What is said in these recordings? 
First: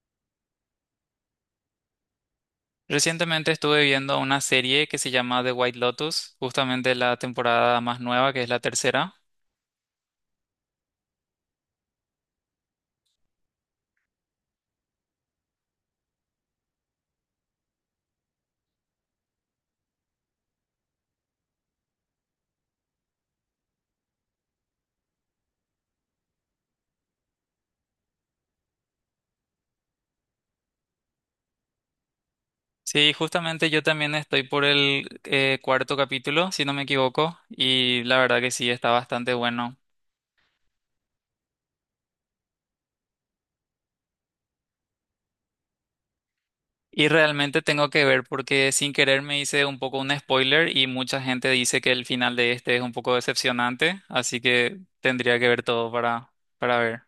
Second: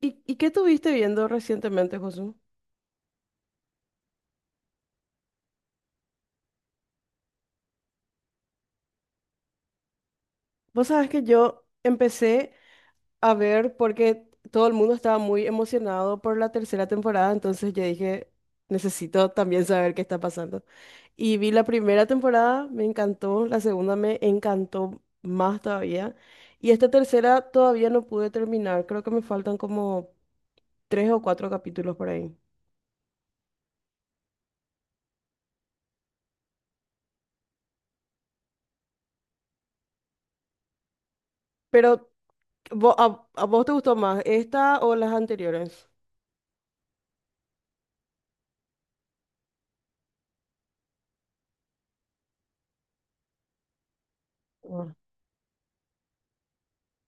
¿Y, qué estuviste viendo recientemente, Josu? Recientemente estuve viendo una serie que se llama The White Lotus, justamente la temporada más nueva, que es la tercera. Vos sabés que yo empecé a ver porque todo el mundo estaba muy emocionado por la tercera temporada, entonces yo dije, necesito también saber qué está pasando. Y vi la primera temporada, me encantó, la segunda me encantó más todavía, y esta tercera todavía no pude terminar, creo que me faltan como tres o cuatro capítulos por ahí. Sí, justamente yo también estoy por el cuarto capítulo, si no me equivoco, y la verdad que sí, está bastante bueno. Pero, ¿a vos te gustó más esta o las anteriores? Y realmente tengo que ver porque sin querer me hice un poco un spoiler y mucha gente dice que el final de este es un poco decepcionante, así que tendría que ver todo para ver.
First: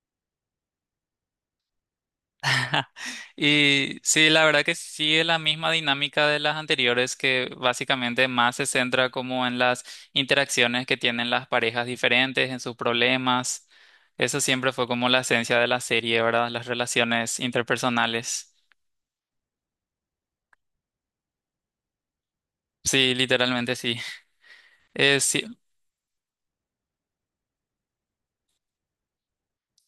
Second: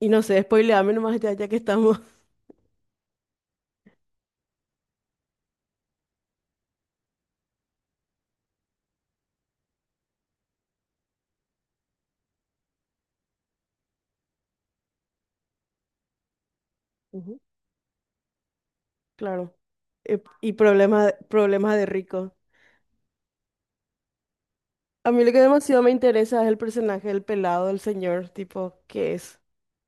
Y no sé, spoileame nomás ya que estamos. Y sí, la verdad que sigue la misma dinámica de las anteriores, que básicamente más se centra como en las interacciones que tienen las parejas diferentes, en sus problemas. Eso siempre fue como la esencia de la serie, ¿verdad? Las relaciones Ujú. interpersonales. Claro. Y problemas de rico. Sí, literalmente sí. A mí lo que Sí, demasiado me interesa es el personaje del pelado, del señor, tipo, ¿qué es?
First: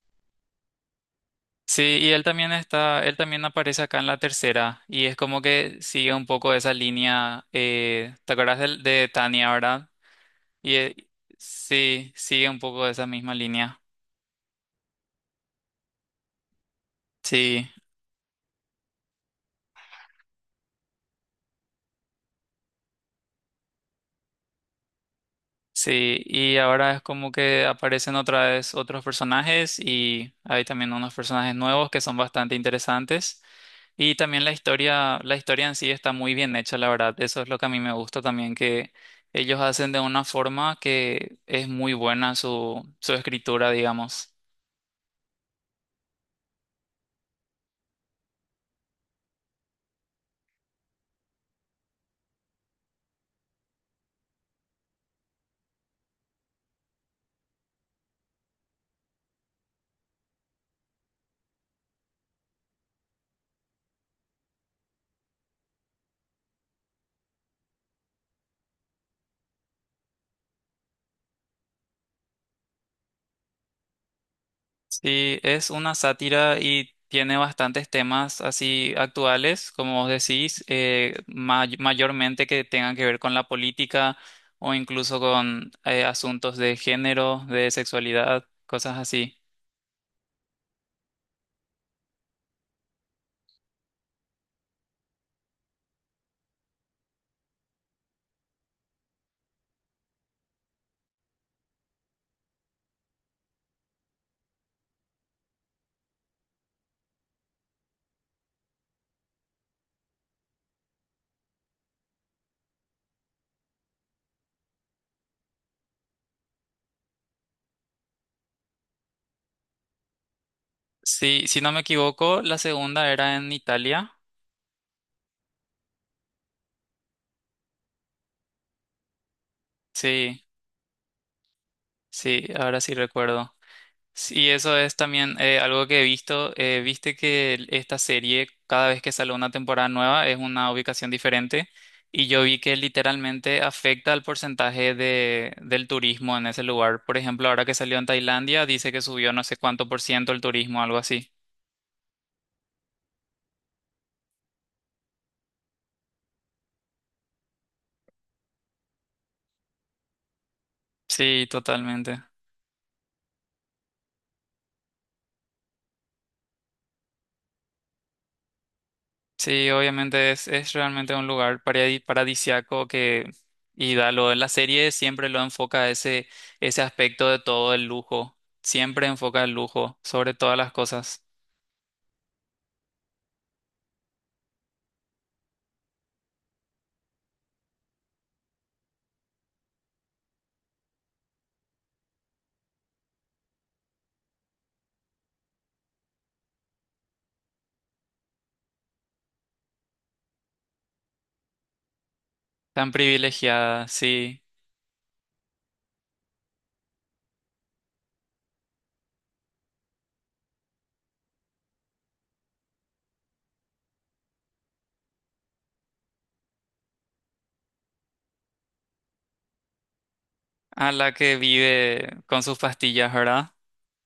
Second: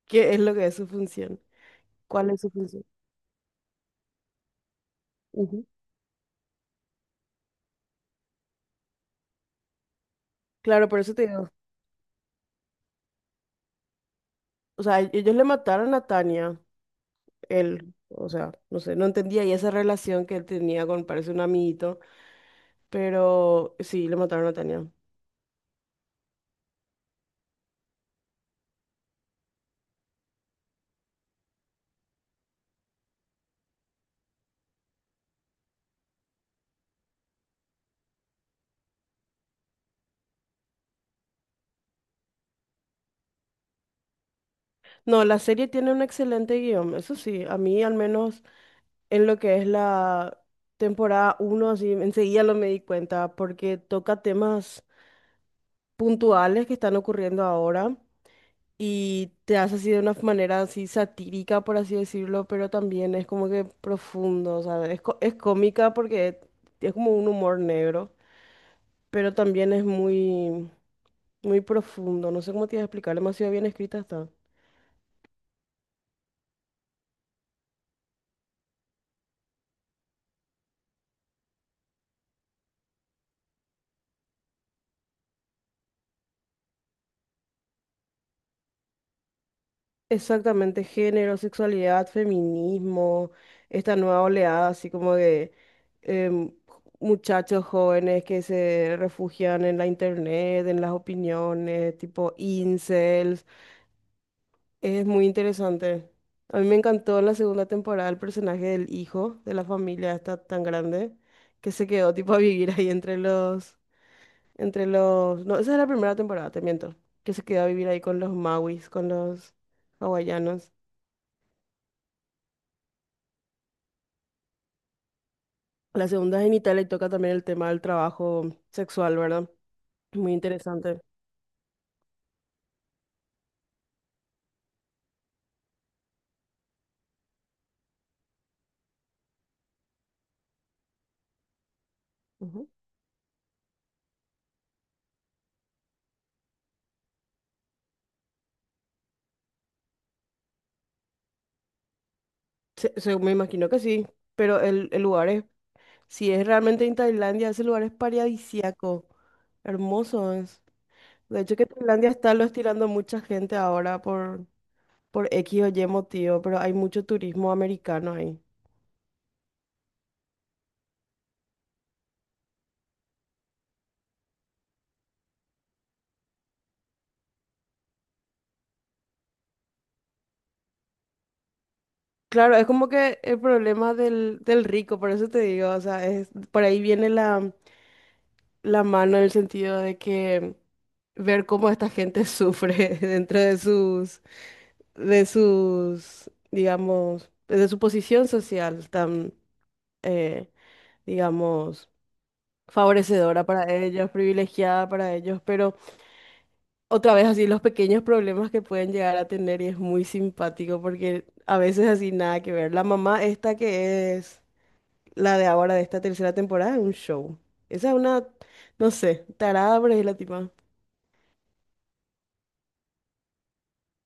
¿Qué es lo que es su función? sí, y él ¿Cuál es su también función? está, él también aparece acá en la tercera, y es como Ujú. que sigue un poco esa línea, ¿te acuerdas Tania, ¿verdad? Y Claro, por eso te digo. sí, sigue un poco esa misma línea. O sea, ellos le mataron a Tania. Sí, Él, o sea, no sé, no entendía, y esa relación que él tenía con, parece un amiguito, pero sí, le mataron a Tania. sí. Y ahora es como que aparecen otra vez otros personajes y hay también unos personajes nuevos que son bastante interesantes. Y también la historia en sí está muy bien hecha, la verdad. Eso es lo que a mí me gusta también, que ellos hacen de una forma que es muy buena su escritura, digamos. No, la serie tiene un excelente guión, eso sí, a mí al menos en lo que es la temporada uno así enseguida lo me di cuenta, porque toca temas puntuales que están ocurriendo ahora y te hace así de una manera así satírica, por así decirlo, pero también es como que profundo, o sea, es, es cómica porque es como un humor negro, pero también es muy profundo. No sé cómo te iba a explicar, demasiado bien escrita está. Sí, es una sátira y tiene bastantes temas así actuales, como vos decís, mayormente que tengan que ver con la política o incluso con asuntos de género, de sexualidad, cosas así. Exactamente, género, sexualidad, feminismo, esta nueva oleada, así como de em, muchachos jóvenes que se refugian en la internet, en las opiniones, tipo incels. Es muy interesante. A mí me encantó en la segunda temporada el personaje del hijo de la familia esta tan grande que se quedó tipo a vivir ahí entre los... No, esa es la primera temporada, te miento. Que se queda a vivir ahí con los Mauis, con los hawaianos. Sí, si no me equivoco, la segunda era en Italia. La segunda es en Italia y toca también el tema del trabajo sexual, ¿verdad? Muy Sí, interesante. sí, ahora sí recuerdo. Sí, eso es también algo que he visto. Viste que esta serie, cada vez que sale una temporada nueva, es una ubicación diferente. Y yo vi Ujú. que literalmente afecta al porcentaje del turismo en ese lugar. Por ejemplo, ahora que salió en Tailandia, dice que subió no sé cuánto por ciento el turismo, algo así. Me imagino que sí, pero el lugar es... Si es realmente en Tailandia, ese lugar es paradisíaco. Hermoso es. De Sí, hecho, que Tailandia totalmente. está lo estirando mucha gente ahora por X o Y motivo, pero hay mucho turismo americano ahí. Sí, obviamente es realmente un lugar paradisiaco que, y da lo de la serie siempre lo enfoca ese aspecto de todo el lujo. Siempre enfoca el lujo sobre todas las cosas. Claro, es como que el problema del rico, por eso te digo, o sea, es, por ahí viene la mano en el sentido de que ver cómo esta gente sufre dentro de sus, digamos, de su posición social tan, eh, digamos, Tan favorecedora para privilegiada, ellos, sí. privilegiada para ellos, pero otra vez así los pequeños problemas que pueden llegar a tener, y es muy simpático porque a veces así nada que ver. La mamá esta que es la de ahora, de esta tercera temporada, es un show. Esa es una, no sé, tarada, pero es la tipa. A la que vive con sus pastillas, ¿verdad?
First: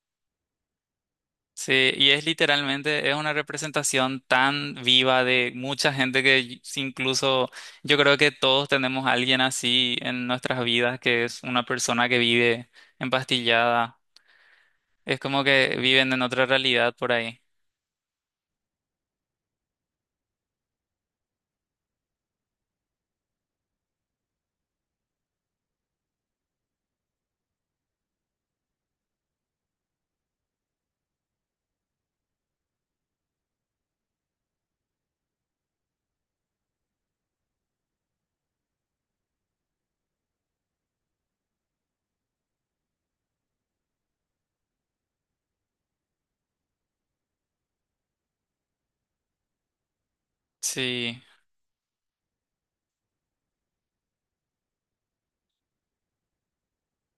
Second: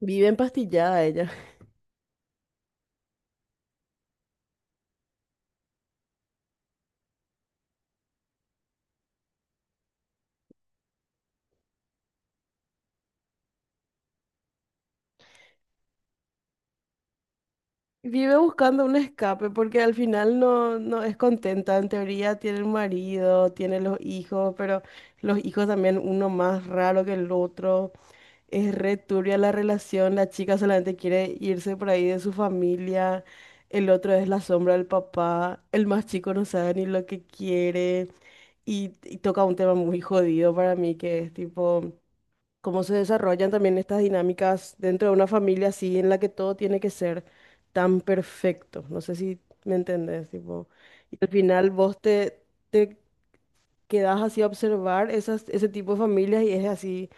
Vive empastillada ella. Sí, y es literalmente, es una representación tan viva de mucha gente que y- si incluso yo creo que todos tenemos a alguien así en nuestras vidas, que es una persona que vive empastillada. Es como que viven en otra realidad por ahí. Vive buscando un escape porque al final no es contenta. En teoría tiene un marido, tiene los hijos, pero los hijos también, uno más raro que el otro. Es re turbia la relación, la chica solamente quiere irse por ahí de su familia, el otro es la sombra del papá, el más chico no sabe ni lo que quiere, y toca un tema muy jodido para mí que es tipo cómo se desarrollan también estas dinámicas dentro de una familia así en la que todo tiene que ser tan perfecto. No sé si me entendés, tipo, y Sí, al final te quedás así a observar esas, ese tipo de familias, y es así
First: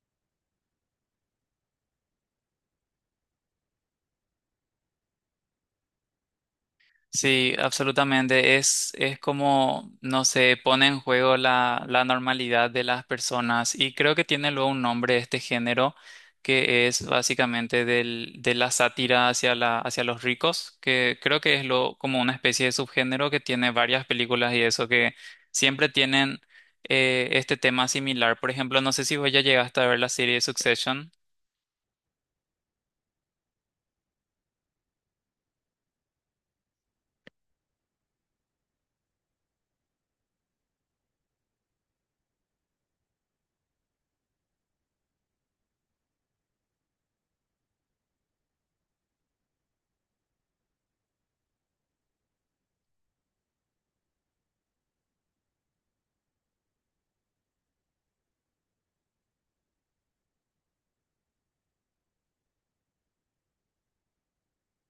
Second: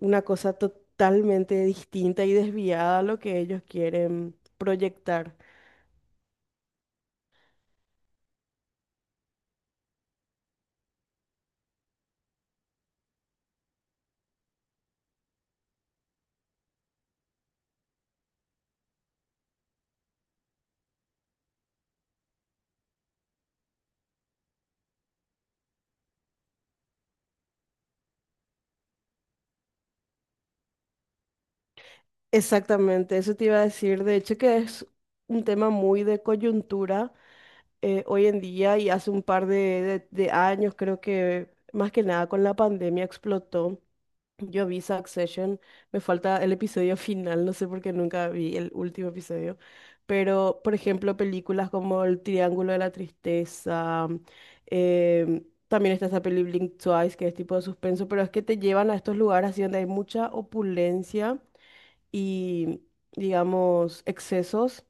una cosa totalmente distinta y desviada a lo que ellos quieren proyectar. sí, absolutamente. Es como, no sé, pone en juego la normalidad de las personas. Y creo que tiene luego un nombre este género, que es básicamente de la sátira hacia los ricos, que creo que es lo, como una especie de subgénero que tiene varias películas y eso, que siempre tienen este tema similar. Por ejemplo, no sé si vos ya llegaste a ver la serie Succession. Exactamente, eso te iba a decir, de hecho que es un tema muy de coyuntura, hoy en día, y hace un par de, de años, creo que más que nada con la pandemia explotó. Yo vi Succession, me falta el episodio final, no sé por qué nunca vi el último episodio, pero por ejemplo películas como El Triángulo de la Tristeza, también está esa peli Blink Twice, que es tipo de suspenso, pero es que te llevan a estos lugares así donde hay mucha opulencia y, digamos, excesos,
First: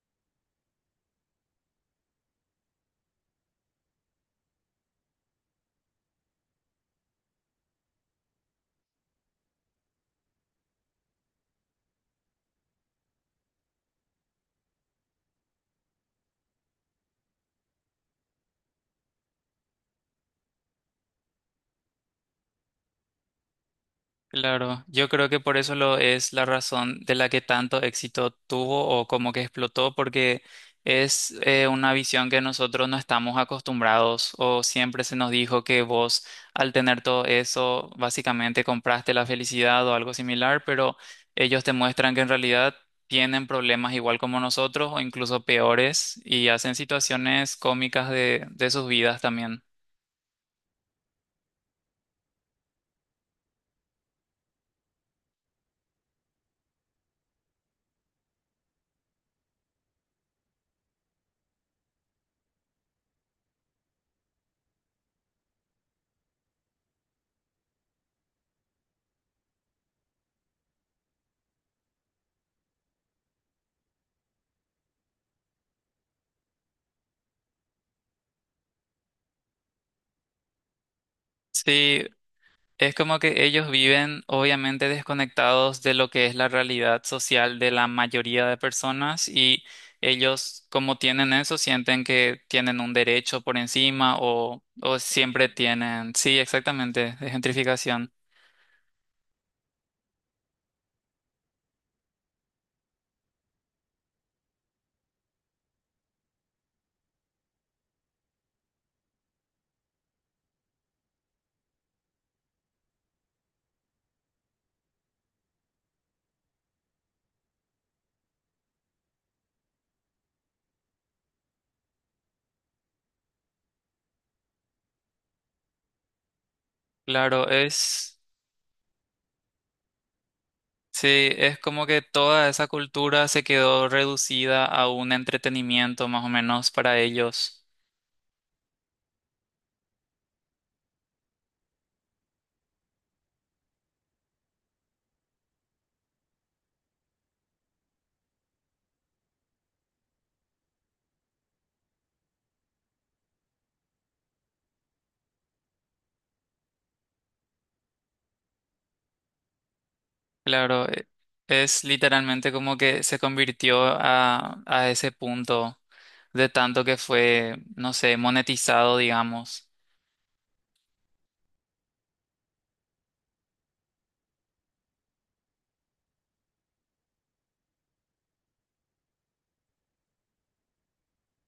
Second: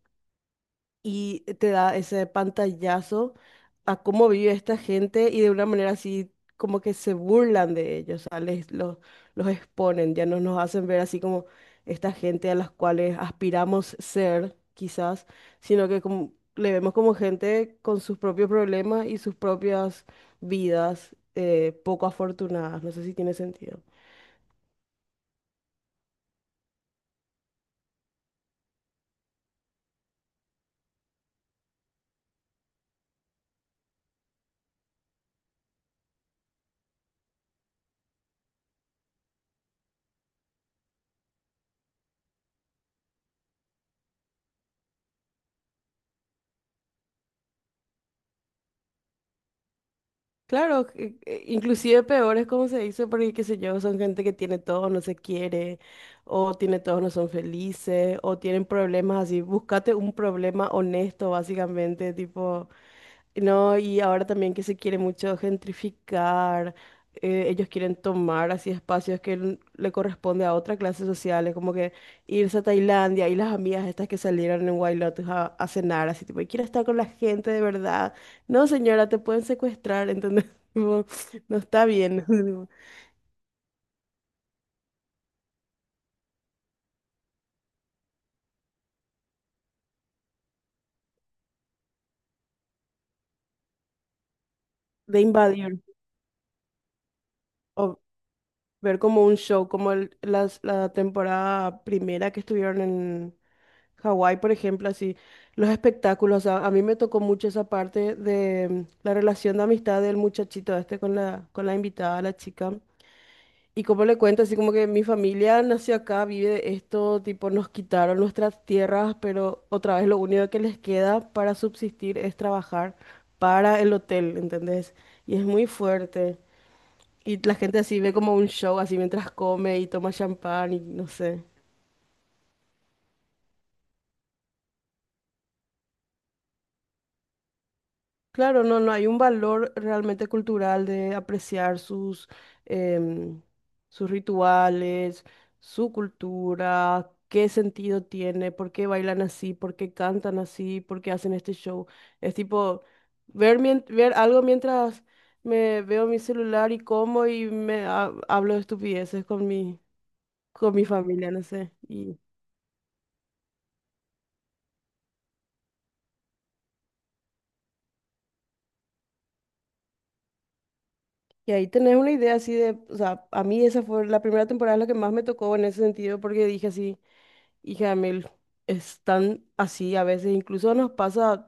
y te da ese pantallazo a cómo vive esta gente y de una manera así como que se burlan de ellos, o sea, los exponen, ya no nos hacen ver así como esta gente a las cuales aspiramos ser, quizás, sino que le vemos como gente con sus propios problemas y sus propias vidas, poco afortunadas. No sé si tiene sentido. Claro, yo creo que por eso lo es la razón de la que tanto éxito tuvo o como que explotó, porque es una visión que nosotros no estamos acostumbrados o siempre se nos dijo que vos al tener todo eso básicamente compraste la felicidad o algo similar, pero ellos te muestran que en realidad tienen problemas igual como nosotros o incluso peores y hacen situaciones cómicas de sus vidas también. Claro, inclusive peor es como se dice, porque qué sé yo, son gente que tiene todo, no se quiere, o tiene todo, no son felices, o tienen problemas así. Búscate un problema honesto, básicamente, tipo, no, y ahora también que se quiere mucho gentrificar, ellos quieren tomar así espacios que le corresponde a otras clases sociales, como que irse a Tailandia y las amigas estas que salieron en White a cenar, así tipo, y quiero estar con la gente de verdad. No, señora, te pueden secuestrar, entonces tipo, no está Sí, bien es como que ellos viven obviamente desconectados de lo que es la realidad social de la mayoría de personas y ellos como tienen eso sienten que tienen un derecho por encima o de siempre invadir. tienen, sí, exactamente, es gentrificación. Ver como un show, como la temporada primera que estuvieron en Hawái, por ejemplo, así, los espectáculos. A mí me tocó mucho esa parte de la relación de amistad del muchachito este con la invitada, la chica. Y como le cuento, así como que mi familia nació acá, vive de esto, tipo nos quitaron nuestras tierras, pero otra vez lo único que les queda para subsistir es trabajar para el hotel, ¿entendés? Y es muy fuerte. Y Claro, la gente así ve es, como un show, así mientras come y toma champán y no sí, sé. es como que toda esa cultura se quedó reducida a un entretenimiento más o menos para ellos. Claro, no, no, hay un valor realmente cultural de apreciar sus, em, sus rituales, su cultura, qué sentido tiene, por qué bailan así, por qué cantan así, por qué hacen este show. Es tipo ver, ver algo mientras me veo mi celular y como y hablo de estupideces con mi Claro, familia, no sé. es literalmente como que se convirtió a ese punto. De tanto que fue, no sé, monetizado, digamos. Y ahí tenés una idea así de, o sea, a mí esa fue la primera temporada la que más me tocó en ese sentido porque dije así, hija de... están así a veces, incluso nos pasa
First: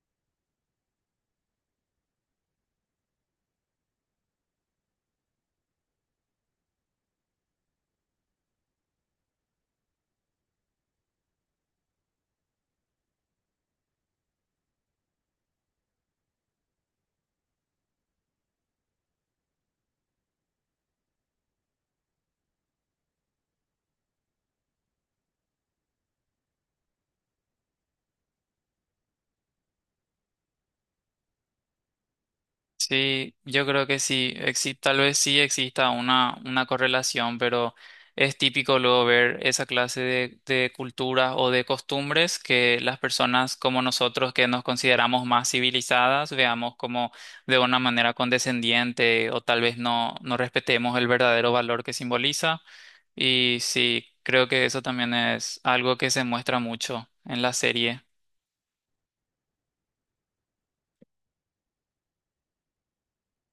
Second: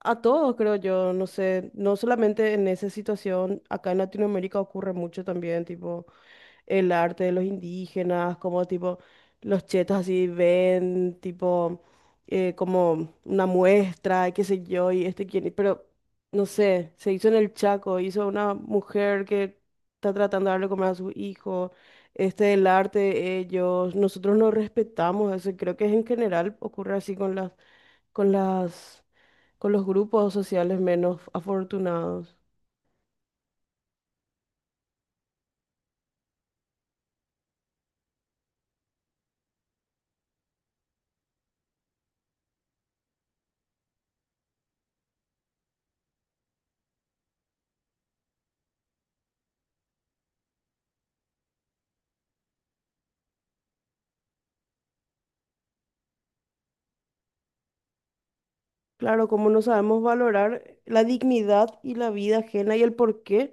a todos, creo yo, no sé, no solamente en esa situación, acá en Latinoamérica ocurre mucho también, tipo, el arte de los indígenas, como tipo los chetos así ven, tipo como una muestra, y qué sé yo, y este quién, pero no sé, se hizo en el Chaco, hizo una mujer que está tratando de darle comer a su hijo, este el arte de ellos, nosotros no respetamos eso, y creo que en general ocurre así con las, con las, con los grupos sociales menos afortunados. Sí, yo creo que sí, tal vez sí exista una correlación, pero es típico luego ver esa clase de culturas o de costumbres que las personas como nosotros que nos consideramos más civilizadas veamos como de una manera condescendiente o tal vez no, no respetemos el verdadero valor que simboliza. Y sí, creo que eso también es algo que se muestra mucho en la serie. Claro, como no sabemos valorar la dignidad y la vida ajena y el porqué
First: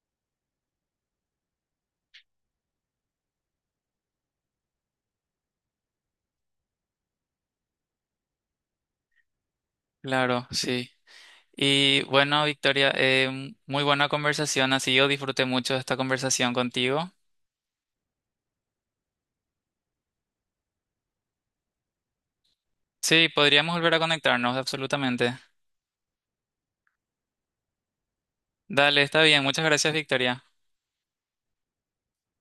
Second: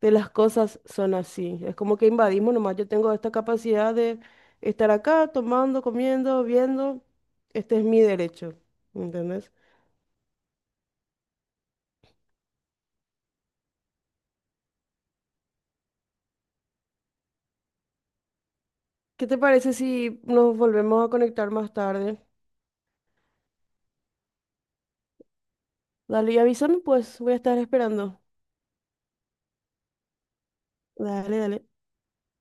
de las cosas son así. Es como que invadimos nomás. Yo tengo esta capacidad de estar acá tomando, comiendo, viendo. Este es mi derecho. ¿Entendés? Claro, sí. Y bueno, Victoria, muy buena conversación, así yo disfruté mucho de esta conversación contigo. ¿Qué te parece si nos volvemos a conectar más tarde? Sí, podríamos volver a conectarnos, absolutamente. Dale y avísame, pues voy a estar esperando. Dale, está bien, muchas gracias, Victoria. Dale, dale.